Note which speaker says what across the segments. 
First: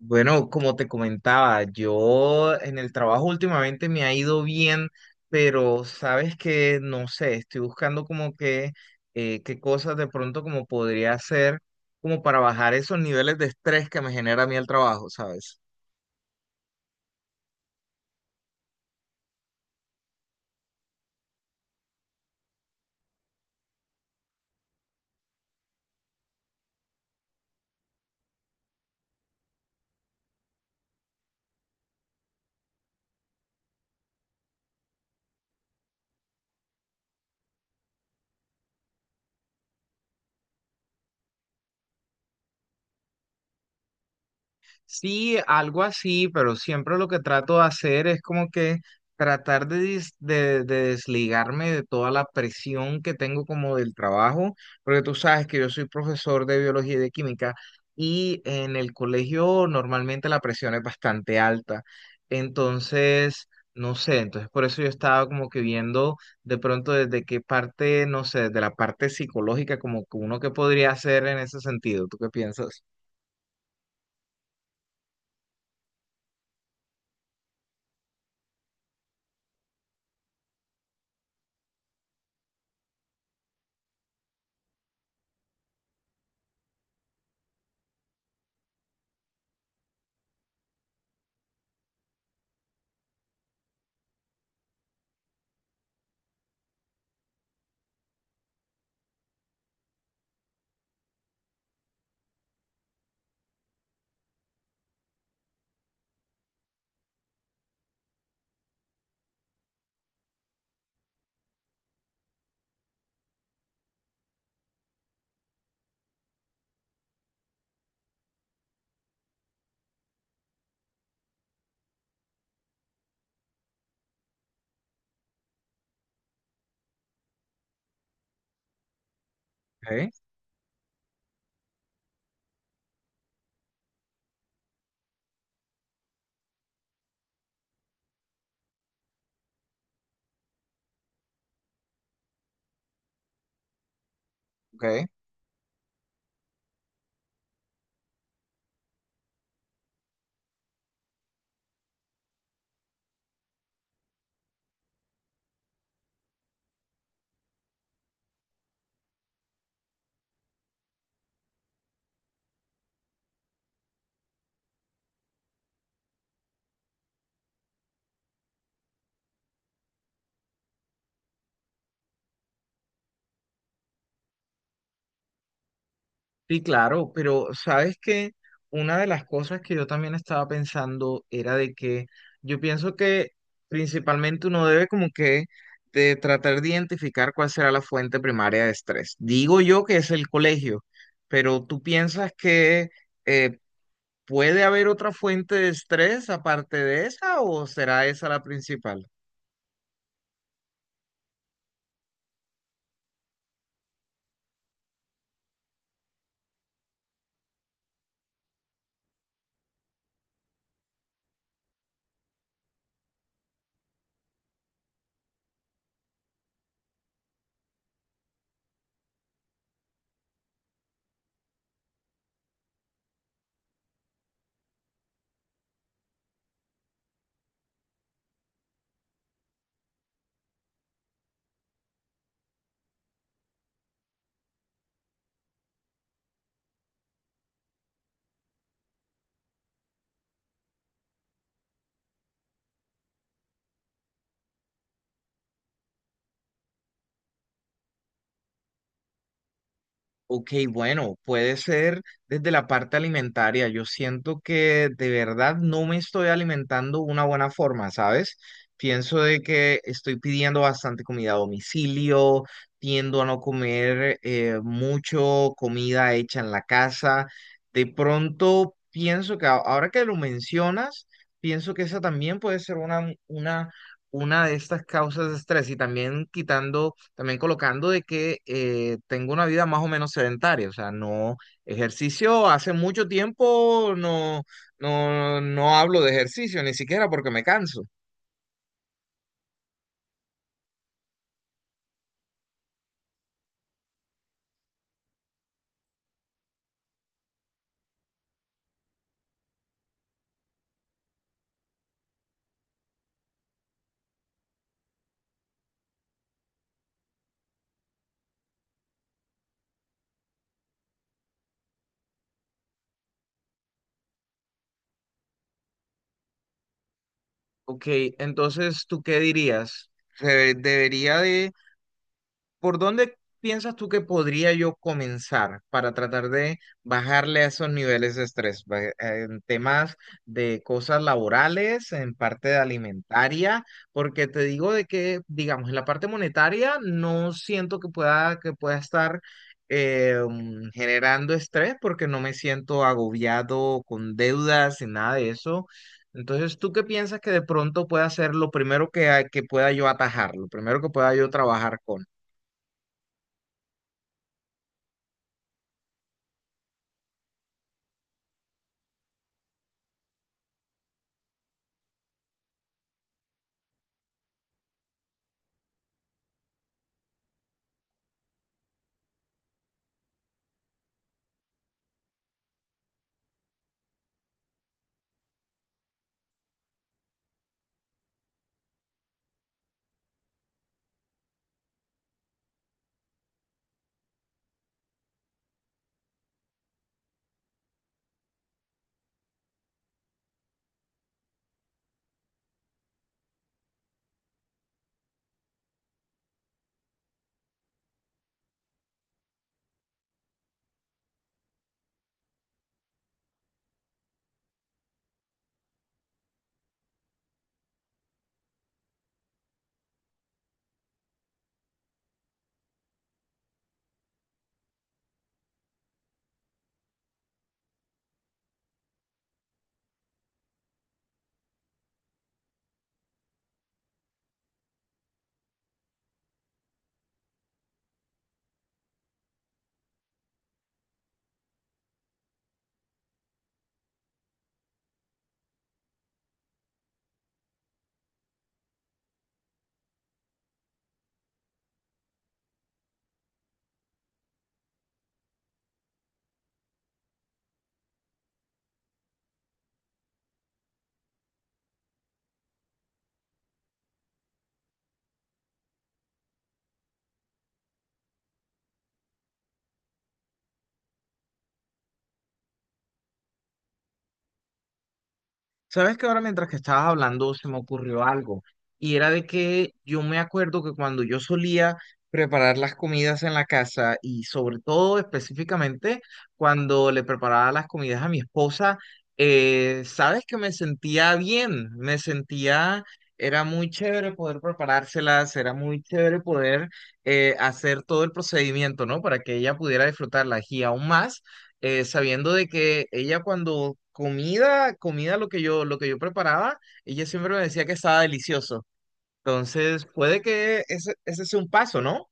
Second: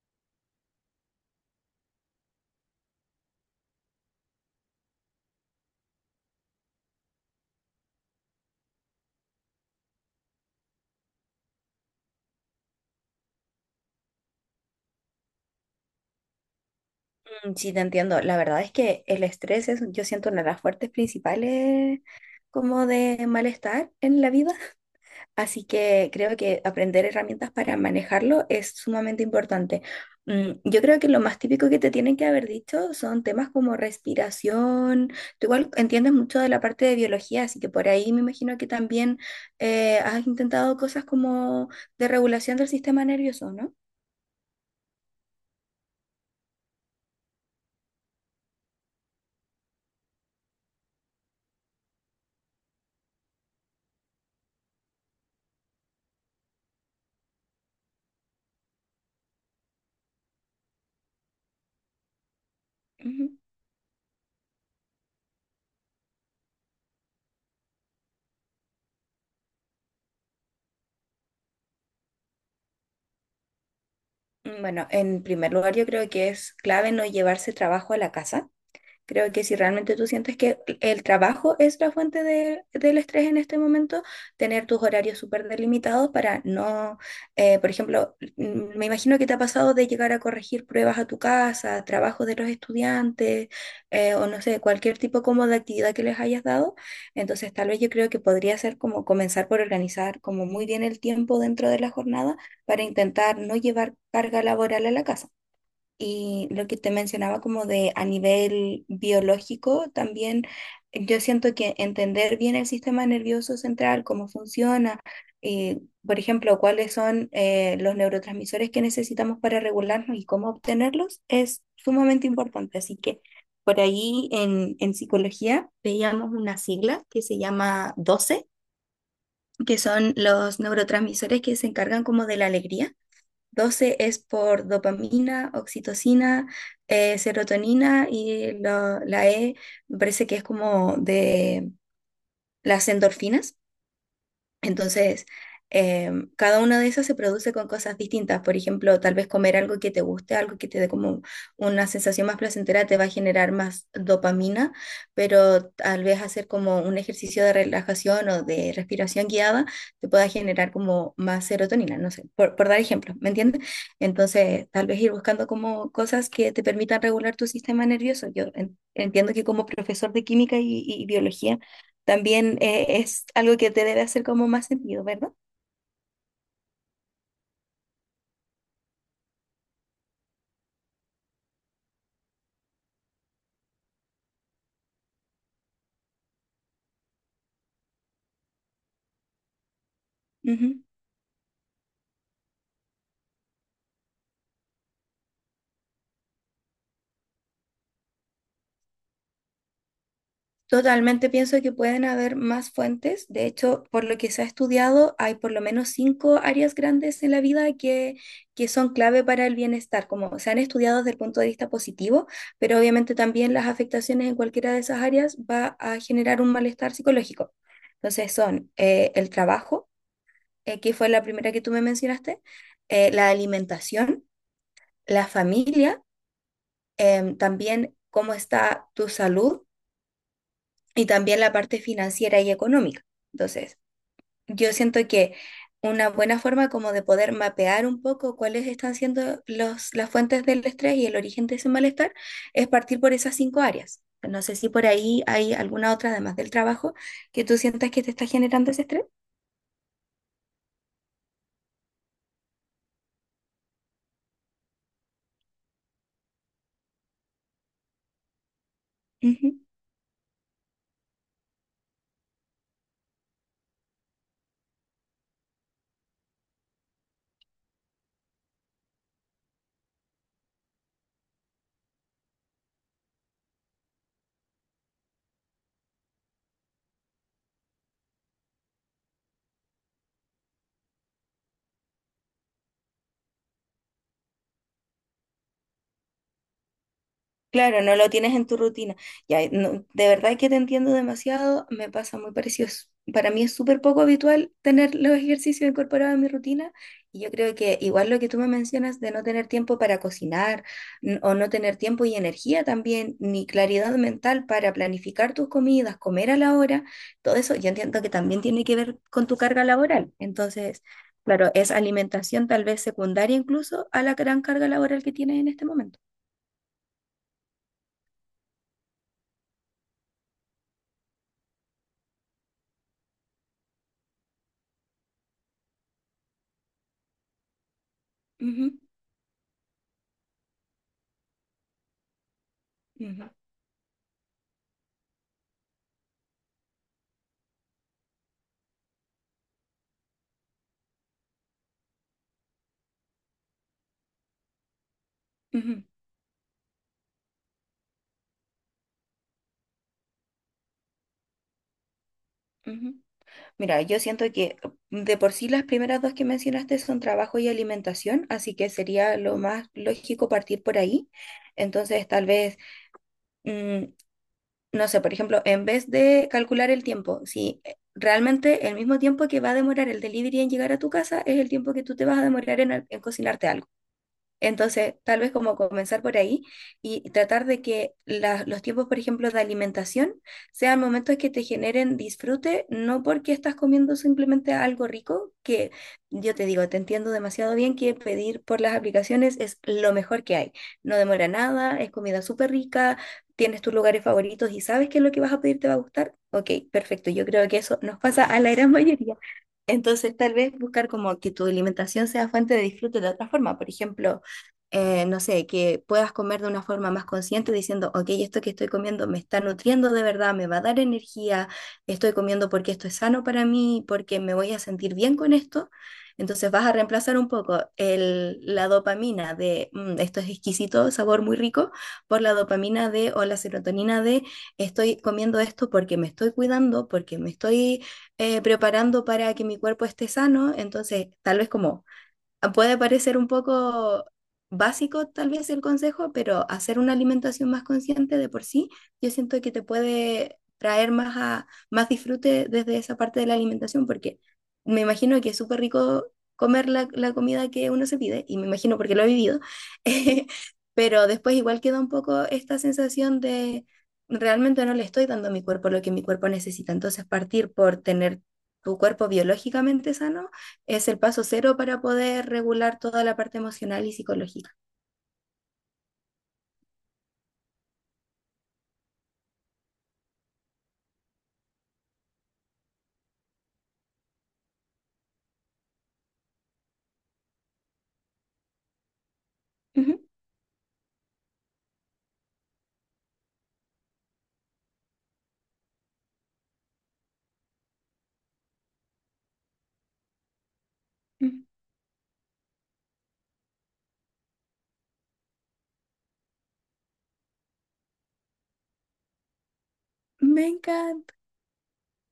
Speaker 1: Bueno, como te comentaba, yo en el trabajo últimamente me ha ido bien, pero sabes que no sé, estoy buscando como que qué cosas de pronto como podría hacer como para bajar esos niveles de estrés que me genera a mí el trabajo, ¿sabes?
Speaker 2: Mm, sí, te entiendo. La verdad es que el estrés es, yo siento, una de las fuertes principales como de malestar en la vida, así que creo que aprender herramientas para manejarlo es sumamente importante. Mm, yo creo que lo más típico que te tienen que haber dicho son temas como respiración. Tú igual entiendes mucho de la parte de biología, así que por ahí me imagino que también has intentado cosas como de regulación del sistema nervioso, ¿no?
Speaker 1: Sí, algo así, pero siempre lo que trato de hacer es como que tratar de desligarme de toda la presión que tengo como del trabajo, porque tú sabes que yo soy profesor de biología y de química y en el colegio normalmente la presión es bastante alta.
Speaker 2: Ujú.
Speaker 1: Entonces, no sé, entonces por eso yo estaba como que viendo de pronto desde qué parte, no sé, desde la parte psicológica, como que uno que podría hacer en ese sentido. ¿Tú qué piensas?
Speaker 2: Bueno, en primer lugar yo creo que es clave no llevarse trabajo a la casa. Creo que si realmente tú sientes que el trabajo es la fuente de- del estrés en este momento, tener tus horarios súper delimitados para no, por ejemplo, me imagino que te ha pasado de llegar a corregir pruebas a tu casa, trabajos de los estudiantes, o no sé, cualquier tipo como de actividad que les hayas dado. Entonces, tal vez yo creo que podría ser como comenzar por organizar como muy bien el tiempo dentro de la jornada para intentar no llevar carga laboral a la casa. Y lo que te mencionaba como de a nivel biológico, también yo siento que entender bien el sistema nervioso central, cómo funciona, eh, por ejemplo, cuáles son los neurotransmisores que necesitamos para regularnos y cómo obtenerlos, es sumamente importante. Así que por ahí en psicología veíamos una sigla que se llama DOCE, que
Speaker 1: Ok,
Speaker 2: son los neurotransmisores que se encargan como de la alegría. Doce es por dopamina, oxitocina, serotonina y la E me parece que es como de las endorfinas.
Speaker 1: ok.
Speaker 2: Entonces, cada una de esas se produce con cosas distintas. Por ejemplo, tal vez comer algo que te guste, algo que te dé como una sensación más placentera, te va a generar más dopamina, pero tal vez hacer como un ejercicio de relajación o de respiración guiada te pueda generar como más serotonina, no sé, por dar ejemplo, ¿me entiendes? Entonces, tal vez ir buscando como cosas que te permitan regular tu sistema nervioso. Yo en- entiendo que como profesor de química y biología, también es algo que te debe hacer como más sentido, ¿verdad?
Speaker 1: Sí, claro, pero sabes que una de las cosas que yo también estaba pensando era de que yo pienso que principalmente uno debe como que de tratar de identificar cuál será la fuente primaria de estrés. Digo yo que es el
Speaker 2: Ujú.
Speaker 1: colegio, pero ¿tú piensas que eh, puede haber otra fuente de estrés aparte de esa o será esa la principal?
Speaker 2: Totalmente pienso que pueden haber más fuentes. De hecho, por lo que se ha estudiado, hay por lo menos cinco áreas grandes en la vida que son clave para el bienestar, como se han estudiado desde el punto de vista positivo, pero obviamente también las afectaciones en cualquiera de esas áreas va a generar un malestar psicológico. Entonces son el trabajo, que fue la primera que tú me mencionaste, la alimentación, la familia, también cómo está tu salud y también la parte financiera y económica. Entonces, yo siento que una buena forma como de poder mapear un poco cuáles están siendo las fuentes del estrés y el origen de ese malestar es partir por esas cinco áreas. No sé si por ahí hay alguna otra, además del trabajo, que tú sientas que te está generando ese estrés.
Speaker 1: Ok, bueno, puede ser desde la parte alimentaria. Yo siento que de verdad no me estoy alimentando de una buena forma, ¿sabes? Pienso de que estoy pidiendo bastante comida a domicilio, tiendo a no comer mucho comida hecha en la casa. De pronto pienso que ahora que lo mencionas, pienso que esa también puede ser una de estas causas de estrés y también quitando también colocando de que tengo una vida más o menos sedentaria, o sea, no ejercicio, hace mucho tiempo no hablo de ejercicio, ni siquiera porque me
Speaker 2: Claro,
Speaker 1: canso.
Speaker 2: no lo tienes en tu rutina. Ya, no, de verdad que te entiendo demasiado, me pasa muy parecido. Es- Para mí es súper poco habitual tener los ejercicios incorporados en mi rutina y yo creo que igual lo que tú me mencionas de no tener tiempo para cocinar n- o no tener tiempo y energía también, ni claridad mental para planificar tus comidas, comer a la hora, todo eso yo entiendo que también tiene que ver con tu carga laboral. Entonces, claro, es alimentación tal vez secundaria incluso a la gran carga laboral que tienes en este momento.
Speaker 1: Ok, entonces, ¿tú qué dirías? ¿Se ¿Debería de ¿Por dónde piensas tú que podría yo comenzar para tratar de bajarle a esos niveles de estrés?
Speaker 2: Ujú,
Speaker 1: En temas de cosas laborales, en parte de
Speaker 2: ujú.
Speaker 1: alimentaria, porque te digo de que, digamos, en la parte monetaria no siento que que pueda estar generando estrés porque no me siento agobiado con deudas y nada de eso.
Speaker 2: Ujú,
Speaker 1: Entonces, ¿tú qué piensas que de pronto pueda ser lo primero que pueda yo atajar, lo primero que pueda yo trabajar con?
Speaker 2: ujú. Mira, yo siento que de por sí las primeras dos que mencionaste son trabajo y alimentación, así que sería lo más lógico partir por ahí. Entonces, tal vez, mm, no sé, por ejemplo, en vez de calcular el tiempo, si realmente el mismo tiempo que va a demorar el delivery en llegar a tu casa es el tiempo que tú te vas a demorar en, al- en cocinarte algo. Entonces, tal vez como comenzar por ahí y tratar de que la- los tiempos, por ejemplo, de alimentación sean momentos que te generen disfrute, no porque estás comiendo simplemente algo rico, que yo te digo, te entiendo demasiado bien que pedir por las aplicaciones es lo mejor que hay. No demora nada, es comida súper rica, tienes tus lugares favoritos y sabes que lo que vas a pedir te va a gustar. Ok, perfecto. Yo creo que eso nos pasa a la gran mayoría. Entonces, tal vez buscar como que tu alimentación sea fuente de disfrute de otra forma. Por ejemplo, no sé, que puedas comer de una forma más consciente diciendo, ok, esto que estoy comiendo me está nutriendo de verdad, me va a dar energía, estoy comiendo porque esto es sano para mí, porque me voy a sentir bien con esto. Entonces vas a reemplazar un poco la dopamina de "Mm, esto es exquisito, sabor muy rico", por la dopamina de o la serotonina de estoy comiendo esto porque me estoy cuidando, porque me estoy preparando para que mi cuerpo esté sano, entonces tal vez como puede parecer un poco básico tal vez el consejo, pero hacer una alimentación más consciente de por sí, yo siento que te puede traer más, a- más disfrute desde esa parte de la alimentación, porque me imagino que es súper rico comer la comida que uno se pide, y me imagino porque lo he vivido, pero después igual queda un poco esta sensación de realmente no le estoy dando a mi cuerpo lo que mi cuerpo necesita, entonces partir por tener tu cuerpo biológicamente sano es el paso cero para poder regular toda la parte emocional y psicológica.
Speaker 1: Sabes que ahora mientras que estabas hablando se me ocurrió algo y era de que yo me acuerdo que cuando yo solía preparar las comidas en la casa y sobre todo específicamente cuando le preparaba las comidas a mi esposa,
Speaker 2: Ujú,
Speaker 1: sabes que me sentía bien, me sentía, era muy chévere poder preparárselas, era muy chévere poder hacer todo el procedimiento, ¿no? Para que ella pudiera disfrutarlas y aún más
Speaker 2: ujú.
Speaker 1: sabiendo de que ella cuando comida lo que yo preparaba, ella siempre me decía que estaba delicioso. Entonces, puede que
Speaker 2: Venga,
Speaker 1: ese sea un paso, ¿no?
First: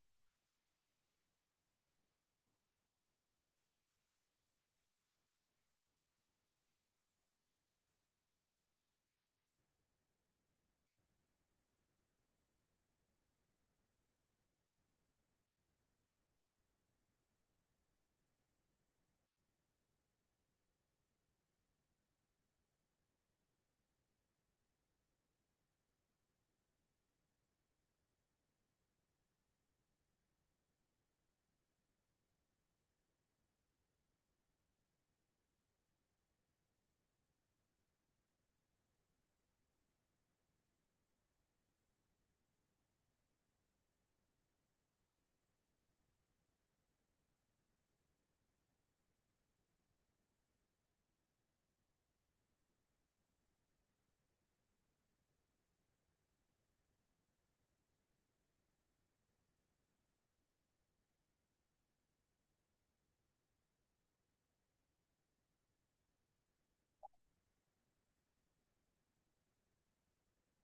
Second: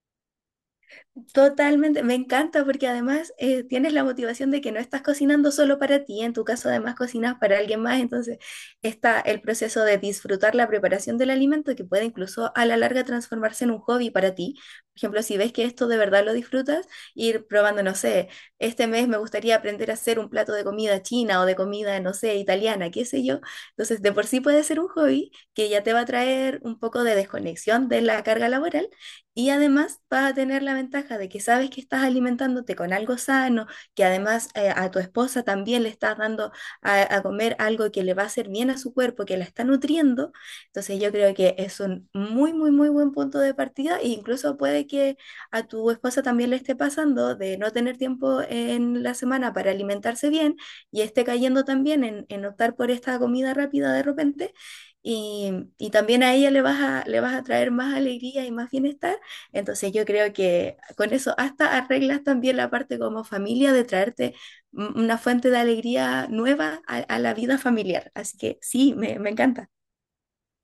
Speaker 2: totalmente, me encanta porque además tienes la motivación de que no estás cocinando solo para ti, en tu caso además cocinas para alguien más, entonces está el proceso de disfrutar la preparación del alimento que puede incluso a la larga transformarse en un hobby para ti. Por ejemplo, si ves que esto de verdad lo disfrutas, ir probando, no sé, este mes me gustaría aprender a hacer un plato de comida china o de comida, no sé, italiana, qué sé yo. Entonces, de por sí puede ser un hobby que ya te va a traer un poco de desconexión de la carga laboral y además vas a tener la ventaja de que sabes que estás alimentándote con algo sano, que además a tu esposa también le estás dando a comer algo que le va a hacer bien a su cuerpo, que la está nutriendo. Entonces yo creo que es un muy, muy, muy buen punto de partida e incluso puede que a tu esposa también le esté pasando de no tener tiempo en la semana para alimentarse bien y esté cayendo también en optar por esta comida rápida de repente. Y, y también a ella le vas a traer más alegría y más bienestar, entonces yo creo que con eso hasta arreglas también la parte como familia de traerte m- una fuente de alegría nueva a la vida familiar. Así que sí, me encanta.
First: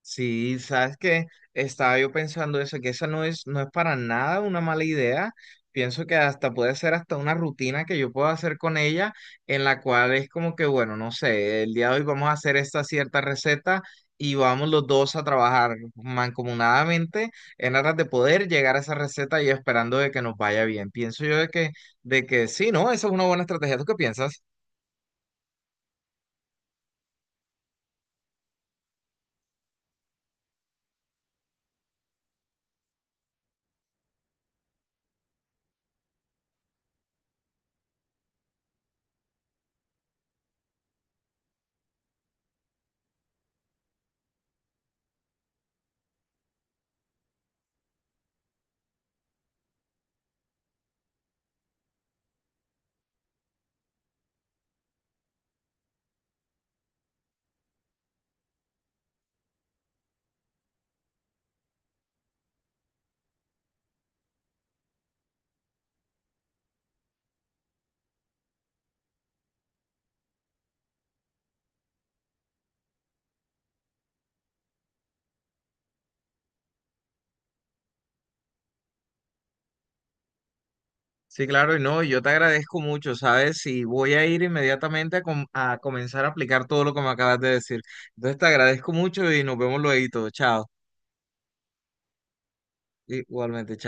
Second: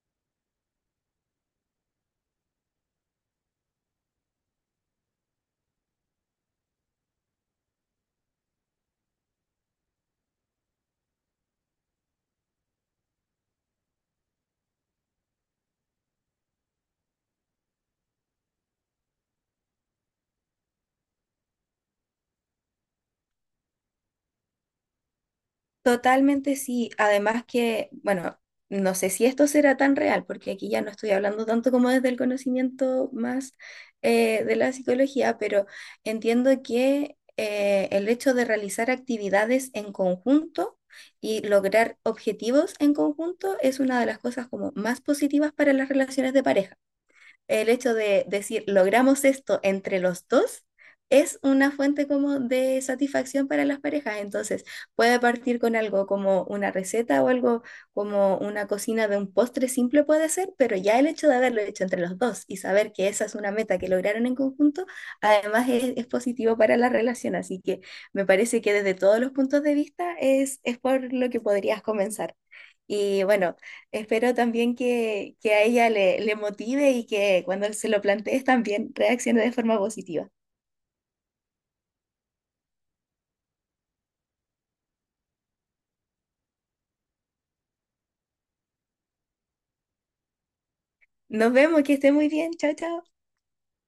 Speaker 1: Sí, sabes que estaba yo pensando eso, que esa no es para nada una mala idea. Pienso que hasta puede ser hasta una rutina que yo puedo hacer con ella, en la cual es como que, bueno, no sé, el día de hoy vamos a hacer esta cierta receta y vamos los dos a trabajar mancomunadamente en aras de poder llegar a esa receta y esperando de que nos vaya bien. Pienso yo de que sí, ¿no? Esa es una buena estrategia. ¿Tú qué piensas?
Speaker 2: Totalmente sí. Además que, bueno, no sé si esto será tan real, porque aquí ya no estoy hablando tanto como desde el conocimiento más de la psicología, pero entiendo que el hecho de realizar actividades en conjunto y lograr objetivos en conjunto es una de las cosas como más positivas para las relaciones de pareja, el hecho de decir, logramos esto entre los dos, es una fuente como de satisfacción para las parejas. Entonces, puede partir con algo como una receta o algo como una cocina de un postre simple puede ser, pero ya el hecho de haberlo hecho entre los dos y saber que esa es una meta que lograron en conjunto, además es positivo para la relación. Así que me parece que desde todos los puntos de vista es por lo que podrías comenzar. Y bueno, espero también que a ella le, le motive y que cuando se lo plantees también reaccione de forma positiva.
Speaker 1: Sí, claro, y no, yo te agradezco mucho, ¿sabes? Y voy a ir inmediatamente a comenzar a aplicar todo lo que me acabas de decir. Entonces te agradezco mucho y nos vemos luego. Chao.
Speaker 2: Nos vemos, que esté muy bien. Chao, chao.
Speaker 1: Igualmente, chao.